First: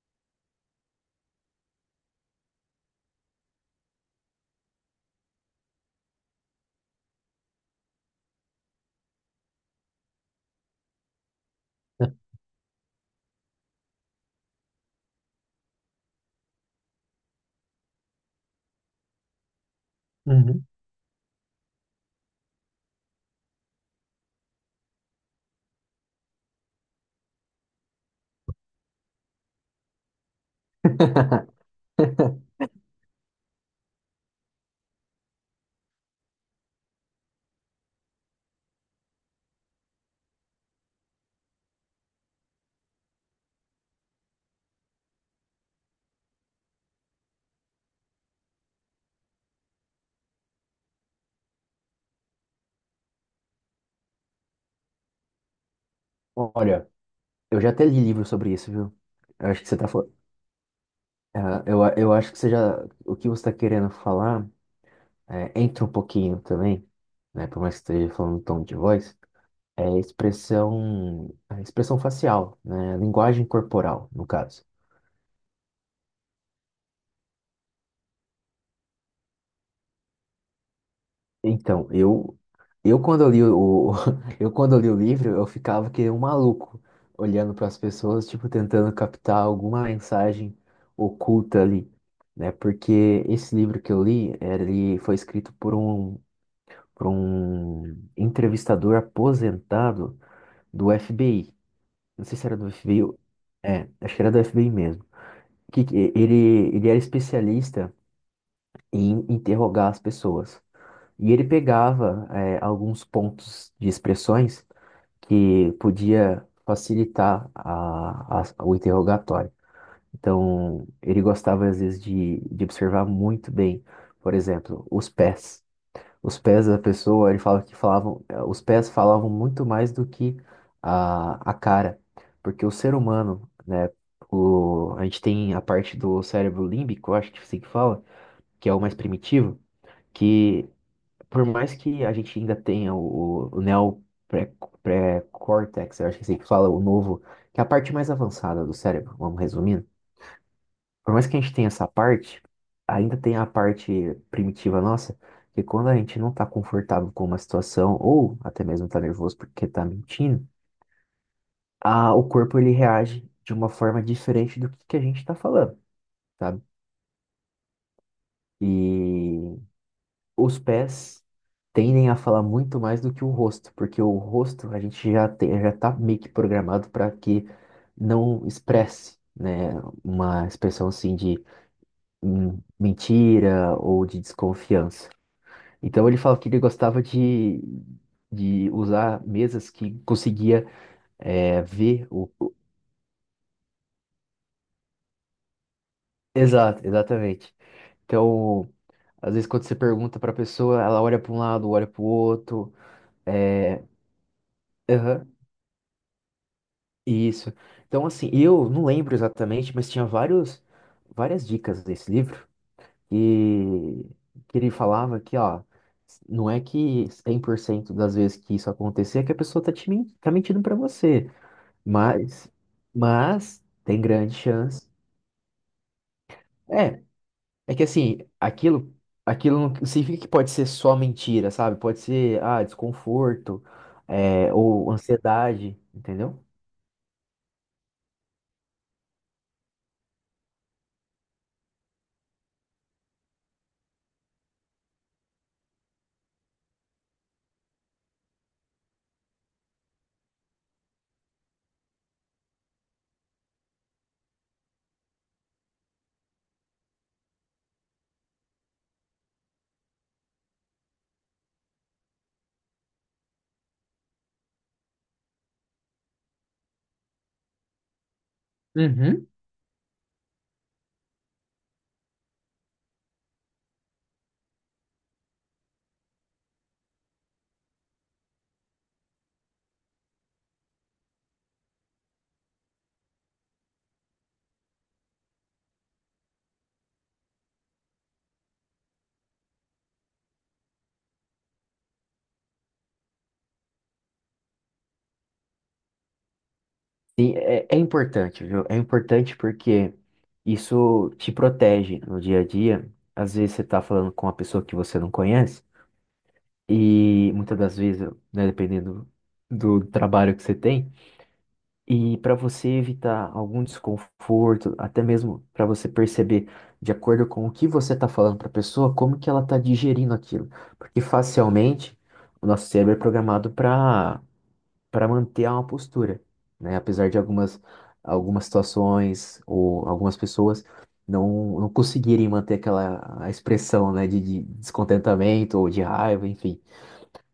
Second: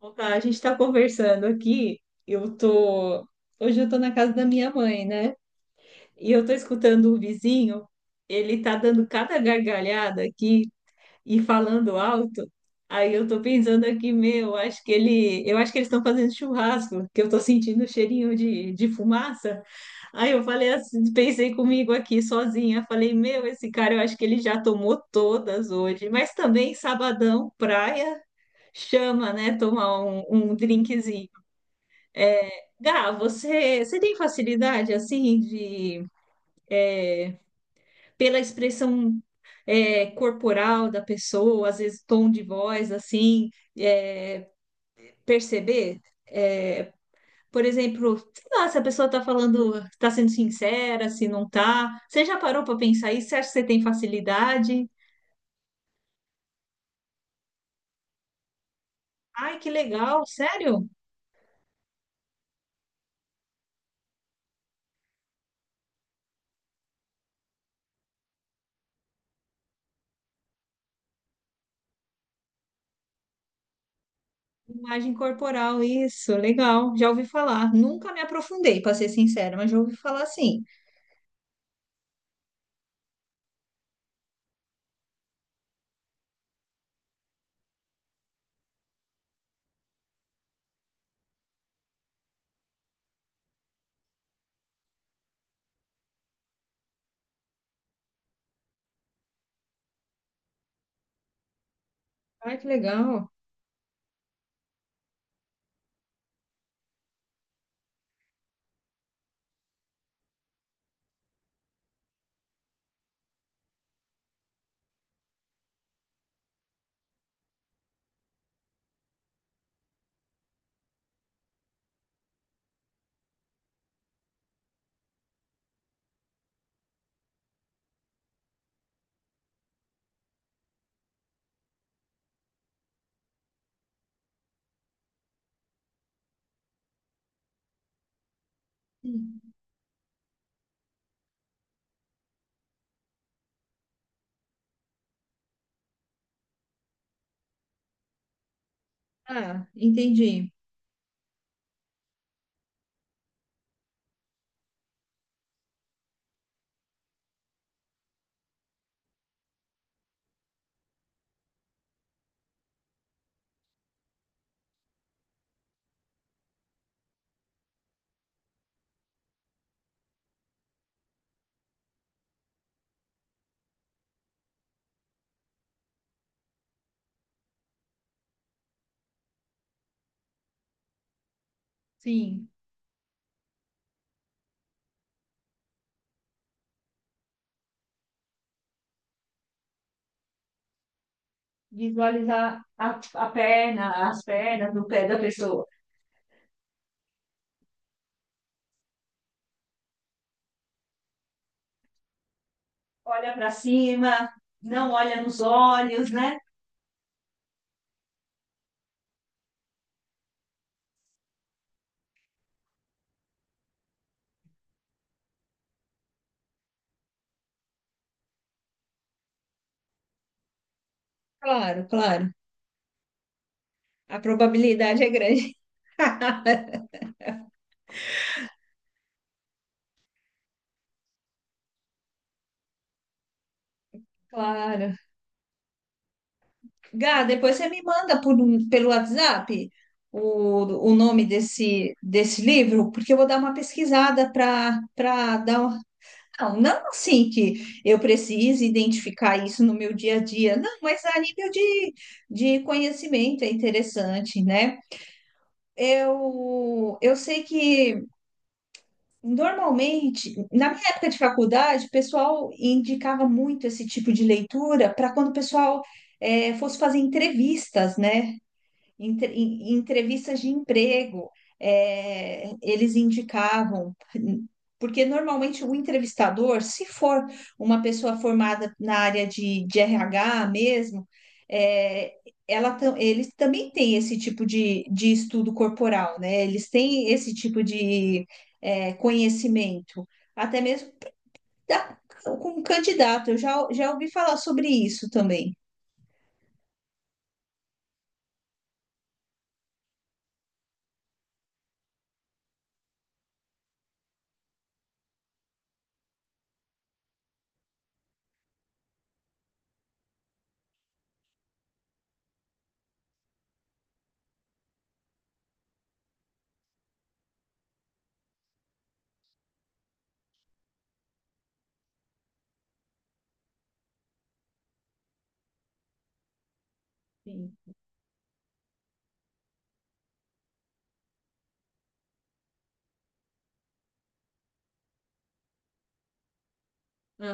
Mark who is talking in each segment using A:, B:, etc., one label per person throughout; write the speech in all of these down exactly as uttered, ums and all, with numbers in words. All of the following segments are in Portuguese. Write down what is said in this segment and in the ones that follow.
A: Bom, tá, a gente está conversando aqui. Eu tô. Hoje eu tô na casa da minha mãe, né? E eu tô escutando o vizinho. Ele tá dando cada gargalhada aqui e falando alto. Aí eu tô pensando aqui, meu, acho que ele. Eu acho que eles estão fazendo churrasco, que eu tô sentindo o cheirinho de, de fumaça. Aí eu
B: Uhum.
A: falei assim, pensei comigo aqui sozinha. Falei, meu, esse cara, eu acho que ele já tomou todas hoje. Mas também sabadão, praia chama, né? Tomar um, um drinkzinho. Gá, você, você tem facilidade, assim, de, pela expressão é, corporal da pessoa, às vezes tom de voz, assim, é, perceber? É, por exemplo, sei lá, se a pessoa está falando, está sendo sincera, se não está. Você já parou para pensar isso? Você acha que você tem facilidade?
B: Olha, eu já até li livro sobre isso, viu? Eu
A: Ai,
B: acho que
A: que
B: você tá falando.
A: legal, sério?
B: Eu, eu acho que você já. O que você tá querendo falar é, entra um pouquinho também, né? Por mais que esteja falando em tom de voz, é expressão, a expressão facial, né? Linguagem corporal, no caso.
A: Imagem corporal, isso, legal. Já ouvi falar. Nunca me aprofundei, para ser sincera, mas já ouvi falar sim.
B: Então, eu, eu quando eu li o, o- eu quando eu li o livro, eu ficava que nem um maluco, olhando para as pessoas, tipo, tentando captar alguma mensagem oculta ali, né? Porque esse livro que eu li, ele foi escrito por um, por um entrevistador aposentado do F B I. Não sei se
A: Ai,
B: era
A: que
B: do FBI, ou-
A: legal.
B: é, acho que era do F B I mesmo. Que, que- ele, ele era especialista em interrogar as pessoas. E ele pegava é, alguns pontos de expressões que podia facilitar a- a- o interrogatório. Então, ele gostava às vezes de, de observar muito bem, por exemplo, os pés. Os pés da pessoa, ele falava que falavam, eh, os pés falavam muito mais do que a, a cara, porque o ser humano, né, o, a gente tem a parte do cérebro límbico, eu acho que é assim que fala, que é o mais
A: Hum.
B: primitivo, que por mais que a gente ainda tenha o, o neo pré- pré-córtex, eu acho que é assim que fala o novo, que é a parte mais avançada do cérebro, vamos
A: Ah,
B: resumindo.
A: entendi.
B: Por mais que a gente tenha essa parte, ainda tem a parte primitiva nossa, que quando a gente não tá confortável com uma situação, ou até mesmo tá nervoso porque tá mentindo, a, o corpo ele reage de uma forma diferente do que, que a gente tá falando, sabe? E os pés tendem a falar muito mais do que o rosto, porque o rosto a gente já tem, já tá meio que programado para que não expresse, né, uma expressão assim de
A: Sim,
B: hum, mentira ou de desconfiança. Então ele falava que ele gostava de, de usar mesas que conseguia é, ver o...
A: visualizar
B: o-
A: a, a perna, as pernas do pé da pessoa.
B: Exato, exatamente. Então, às vezes quando você pergunta para a pessoa, ela olha para um lado, olha para o outro,
A: Olha para
B: é,
A: cima, não olha
B: aham.
A: nos olhos, né?
B: Isso. Então, assim, eu não lembro exatamente, mas tinha vários, várias dicas desse livro e que ele falava que, ó, não é que cem por cento das vezes que isso acontecer é que a pessoa tá te men- tá mentindo pra você,
A: Claro, claro.
B: mas, mas tem
A: A
B: grande chance.
A: probabilidade é grande.
B: É, é que assim, aquilo, aquilo não significa que pode ser só mentira, sabe? Pode ser, ah, desconforto, é, ou
A: Claro.
B: ansiedade, entendeu?
A: Gá, depois você me manda por um- pelo WhatsApp o, o nome desse, desse livro, porque eu vou dar uma pesquisada para para dar. Uma- Não, não assim que eu precise identificar isso no meu dia a dia, não, mas a nível de, de conhecimento é interessante, né? Eu, eu sei que normalmente, na minha época de faculdade, o pessoal indicava muito esse tipo de leitura para quando o pessoal eh, fosse fazer entrevistas, né? entre- em em entrevistas de emprego, é, eles indicavam, porque normalmente o entrevistador, se for uma pessoa formada na área de, de R H mesmo, é, ela, tam- eles também têm esse tipo de, de estudo corporal, né? Eles têm esse tipo de é, conhecimento, até mesmo da- com um candidato. Eu já, já ouvi falar sobre isso também.
B: Sim, é, é importante, viu? É importante porque isso te protege no dia a dia. Às vezes você tá falando com uma pessoa que você não conhece, e muitas das vezes, né, dependendo do trabalho que você tem, e para você evitar algum desconforto, até mesmo para você perceber, de acordo com o que você está falando para a pessoa, como que ela está digerindo aquilo. Porque facialmente o nosso cérebro é programado para para manter uma postura, né? Apesar de
A: Sim.
B: algumas, algumas situações ou algumas pessoas não, não conseguirem manter aquela a expressão, né, de, de descontentamento ou de raiva, enfim.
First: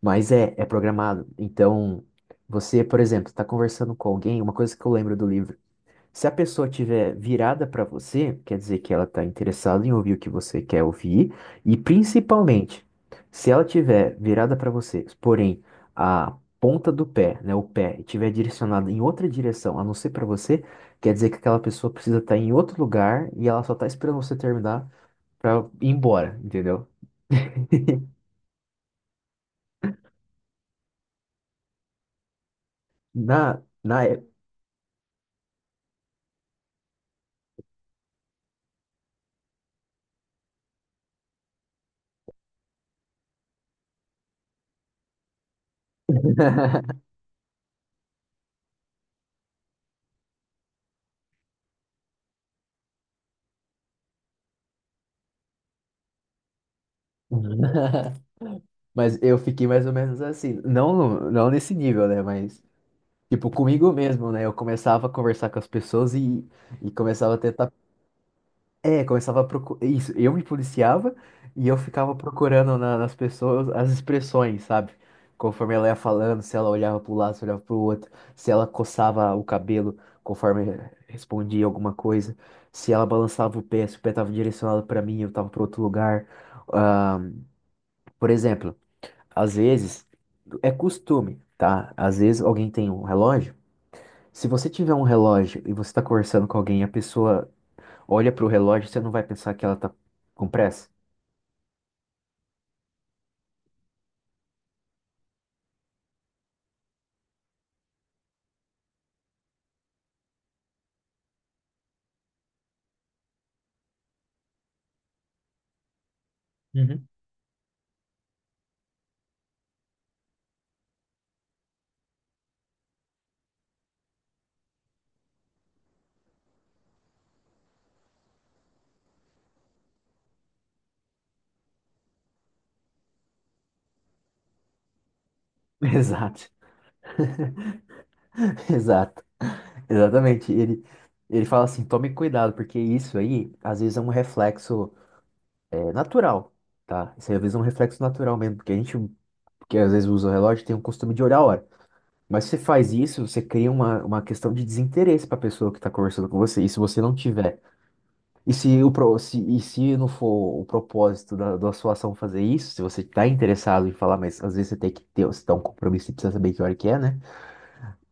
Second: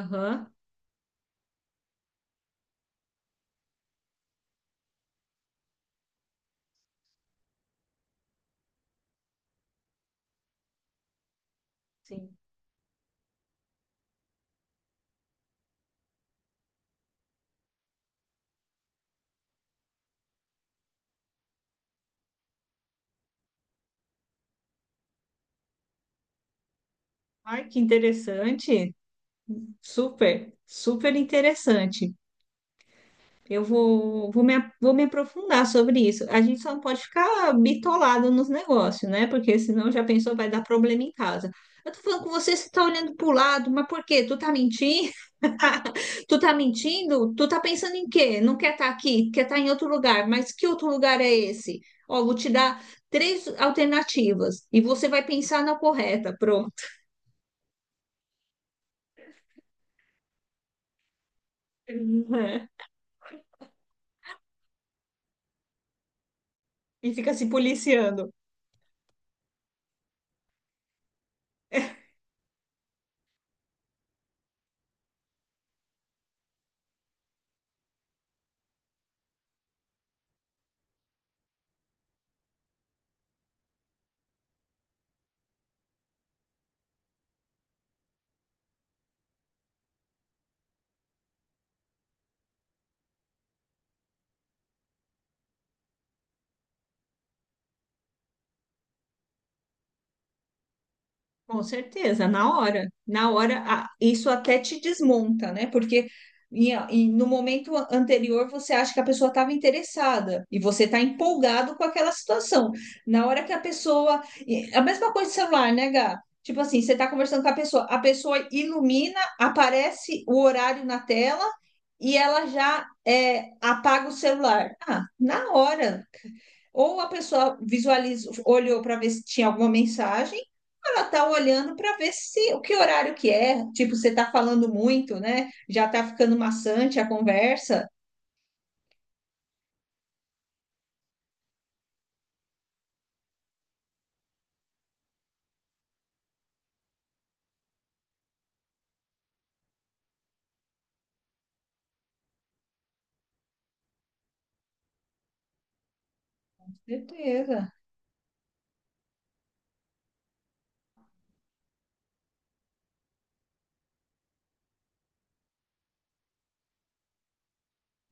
B: Mas é, é programado. Então, você, por exemplo, está conversando com alguém, uma coisa que eu lembro do livro se a pessoa tiver virada para você, quer dizer que ela está interessada em ouvir o que você quer ouvir, e
A: sim.
B: principalmente, se ela tiver virada para você, porém a ponta do pé, né, o pé, estiver direcionada em outra direção, a não ser para você, quer dizer que aquela pessoa precisa estar em outro lugar e ela só está esperando você terminar para ir embora, entendeu?
A: Ai, que interessante. Super, super interessante. Eu
B: Na, na época.
A: vou, vou me, vou me aprofundar sobre isso. A gente só não pode ficar bitolado nos negócios, né? Porque senão já pensou, vai dar problema em casa. Eu tô falando com você, você tá olhando pro lado, mas por quê? Tu tá mentindo? Tu tá mentindo? Tu tá pensando em quê? Não quer estar aqui, quer estar em outro lugar, mas que outro lugar é esse? Ó, vou te dar três alternativas e você vai pensar na correta, pronto.
B: Mas eu fiquei mais ou menos assim, não, não nesse nível, né, mas tipo, comigo mesmo, né? Eu começava a conversar com as pessoas e, e
A: E fica
B: começava a
A: se
B: tentar.
A: policiando.
B: É, começava a procurar. Isso, eu me policiava e eu ficava procurando na- nas pessoas as expressões, sabe? Conforme ela ia falando, se ela olhava para um lado, se olhava para o outro, se ela coçava o cabelo conforme respondia alguma coisa, se ela balançava o pé, se o pé estava direcionado para mim, eu estava para outro lugar. Ah, por exemplo, às vezes, é costume, tá? Às vezes alguém tem um relógio. Se você tiver um relógio e você está conversando com alguém e a pessoa olha para o relógio, você não vai pensar que ela está com pressa?
A: Com certeza, na hora, na hora, a- isso até te desmonta, né? Porque em- em- no momento a- anterior você acha que a pessoa estava interessada e você está empolgado com aquela situação. Na hora que a pessoa. E A mesma coisa de celular, né, Gá? Tipo assim, você está
B: Uhum.
A: conversando com a pessoa, a pessoa ilumina, aparece o horário na tela e ela já é, apaga o celular. Ah, na hora. Ou a pessoa visualizou, olhou para ver se tinha alguma mensagem ela tá olhando para ver se o que horário que é, tipo, você tá falando muito, né? Já tá ficando
B: Exato,
A: maçante a conversa.
B: exato, exatamente. Ele, ele fala assim: tome cuidado, porque isso aí às vezes é um reflexo é, natural, tá? Isso aí, às vezes é um reflexo natural mesmo, porque a gente, que às vezes usa o relógio, tem o costume de olhar a hora. Mas se você faz isso, você cria uma, uma questão de desinteresse para a pessoa que está conversando com você. E se você não tiver
A: Certeza.
B: E se, o, pro- se, e se não for o propósito da, da sua ação fazer isso, se você está interessado em falar, mas às vezes você tem que ter, você tá um compromisso e precisa saber que hora que é, né?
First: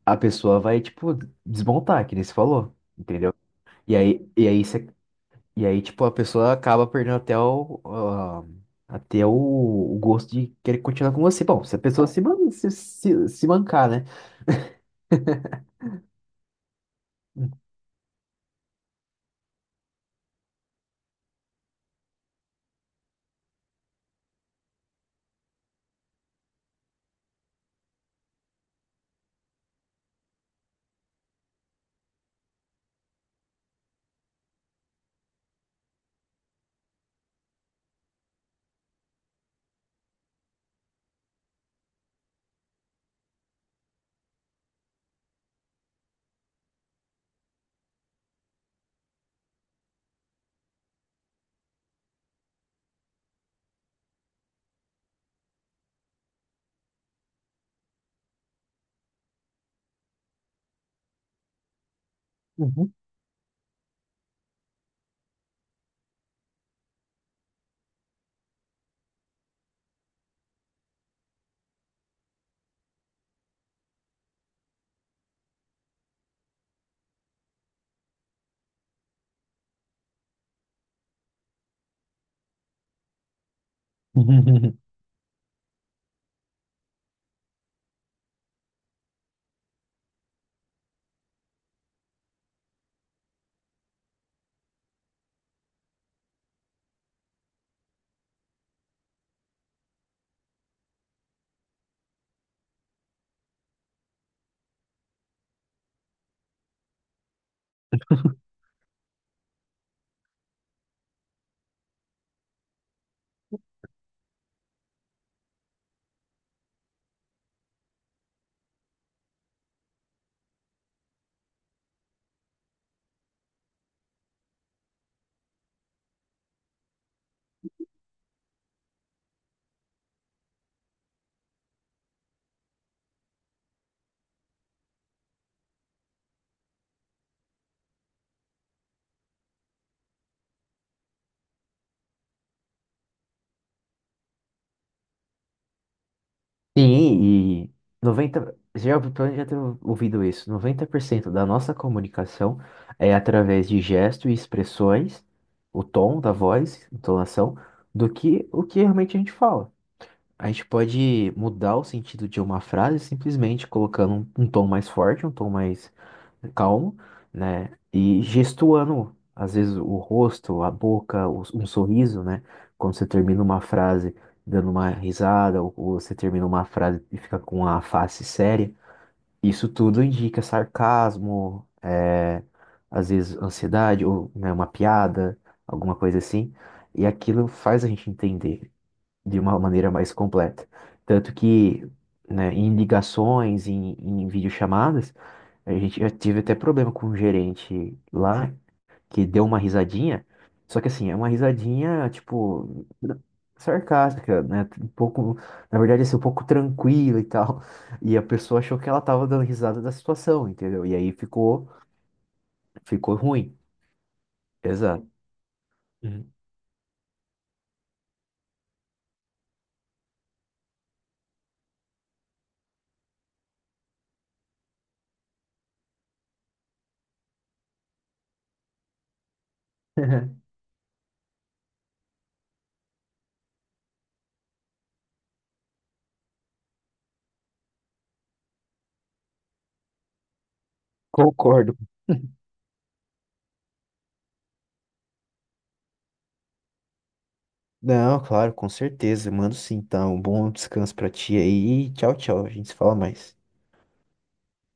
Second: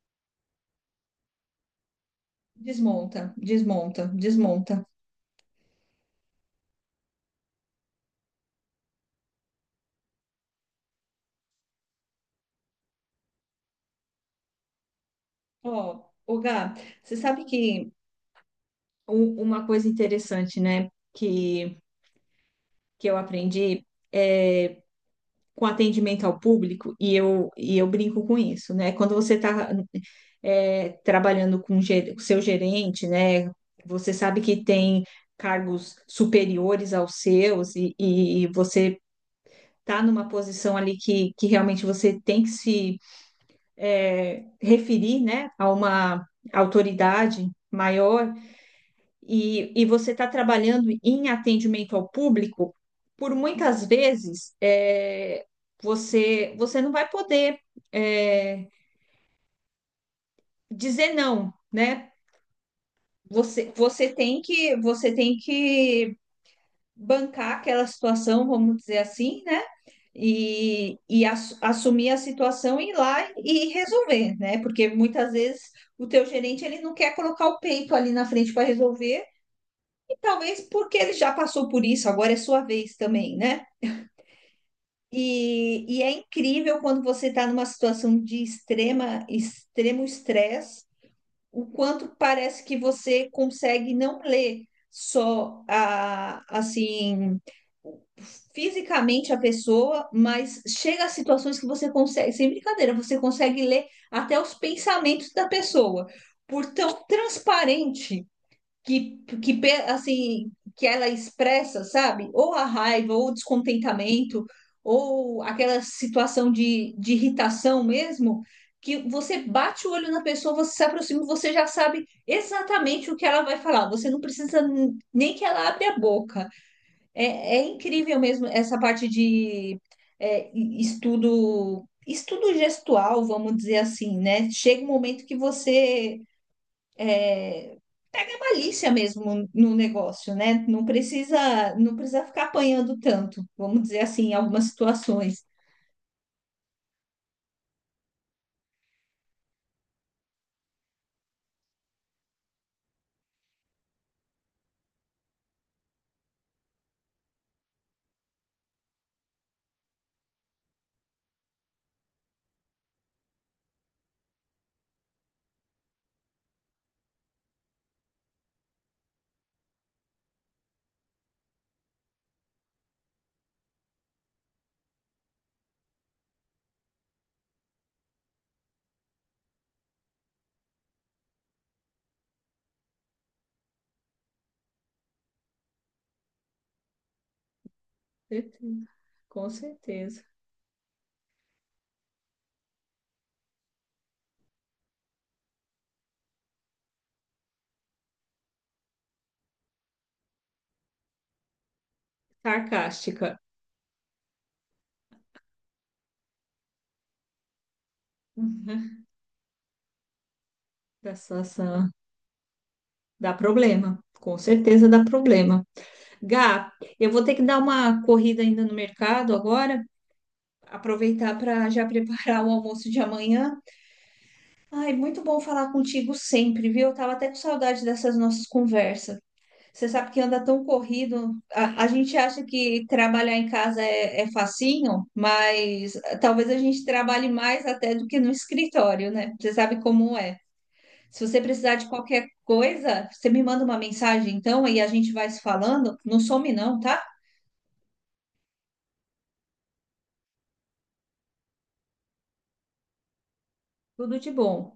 B: A pessoa vai, tipo, desmontar, que nem você falou,
A: Desmonta,
B: entendeu? E
A: desmonta,
B: aí, e aí,
A: desmonta.
B: você, e aí tipo, a pessoa acaba perdendo até o, ah, até o, o gosto de querer continuar com você. Bom, se a pessoa se, man- se, se, se mancar, né?
A: Ó, ô Gá, você sabe que um- uma coisa interessante, né, que, que eu aprendi é com atendimento ao público, e eu, e eu brinco com isso, né? Quando você está trabalhando com o seu gerente, né? Você sabe que tem cargos superiores aos seus e, e você está numa posição ali que, que realmente você tem que se é, referir, né, a uma autoridade maior, e, e você está trabalhando em atendimento ao público, por muitas vezes é, você, você não vai poder é, dizer não, né?
B: Uhum.
A: Você, você tem que você tem que bancar aquela situação, vamos dizer assim, né? E, e ass- assumir a situação e ir lá e resolver, né? Porque muitas vezes o teu gerente ele não quer colocar o peito ali na frente para resolver. Talvez porque ele já passou por isso, agora é sua vez também, né? E, e é incrível quando você está numa situação de extrema, extremo estresse, o quanto parece que você consegue não ler só a, assim fisicamente a pessoa, mas chega a situações que você consegue, sem brincadeira, você consegue ler até os pensamentos da pessoa, por tão transparente que, que pe- assim que ela expressa, sabe? Ou a raiva, ou o descontentamento, ou aquela situação de, de irritação mesmo, que você bate o olho na pessoa, você se aproxima, você já sabe exatamente o que ela vai falar. Você não precisa n- nem que ela abra a boca. É, é incrível mesmo essa parte de é, e- estudo. Estudo gestual, vamos dizer assim, né? Chega um momento que você pega malícia mesmo no negócio, né? Não precisa, não precisa ficar apanhando tanto, vamos dizer assim, em algumas situações.
B: Sim, e noventa já, ouvi- pelo menos já tenho ouvido isso, noventa por cento da nossa comunicação é através de gestos e expressões, o tom da voz, entonação, do que o que realmente a gente fala. A gente pode mudar o sentido de uma frase simplesmente colocando um, um tom mais forte, um tom mais calmo, né? E gestuando, às vezes, o rosto, a boca, o- um sorriso, né? Quando você termina uma frase dando uma risada, ou, ou você termina uma frase e fica com a face séria. Isso tudo indica sarcasmo, é, às vezes ansiedade, ou né, uma piada, alguma coisa assim. E aquilo faz a gente entender
A: Certeza.
B: de
A: Com
B: uma maneira mais
A: certeza.
B: completa. Tanto que, né, em ligações, em, em videochamadas, a gente já tive até problema com um gerente lá que deu uma risadinha. Só que assim, é uma risadinha, tipo,
A: Sarcástica.
B: sarcástica, né? Um pouco, na verdade, assim, um pouco tranquila e tal. E a pessoa achou que ela
A: Uhum.
B: tava dando risada da situação, entendeu? E aí
A: Da
B: ficou,
A: situação.
B: ficou
A: Dá
B: ruim.
A: problema. Com certeza dá
B: Exato.
A: problema.
B: Uhum.
A: Gá, eu vou ter que dar uma corrida ainda no mercado agora, aproveitar para já preparar o almoço de amanhã. Ai, muito bom falar contigo sempre, viu? Eu tava até com saudade dessas nossas conversas. Você sabe que anda tão corrido. A, a gente acha que trabalhar em casa é, é facinho, mas eh, talvez a gente trabalhe mais até do que no escritório, né? Você sabe como é. Se você
B: Concordo.
A: precisar de qualquer coisa, você me manda uma mensagem então e a gente vai se falando. Não some não, tá?
B: Não, claro, com certeza. Mando sim, então. Um bom descanso pra ti aí. E Tchau, tchau. A gente se fala mais.
A: Tudo de bom.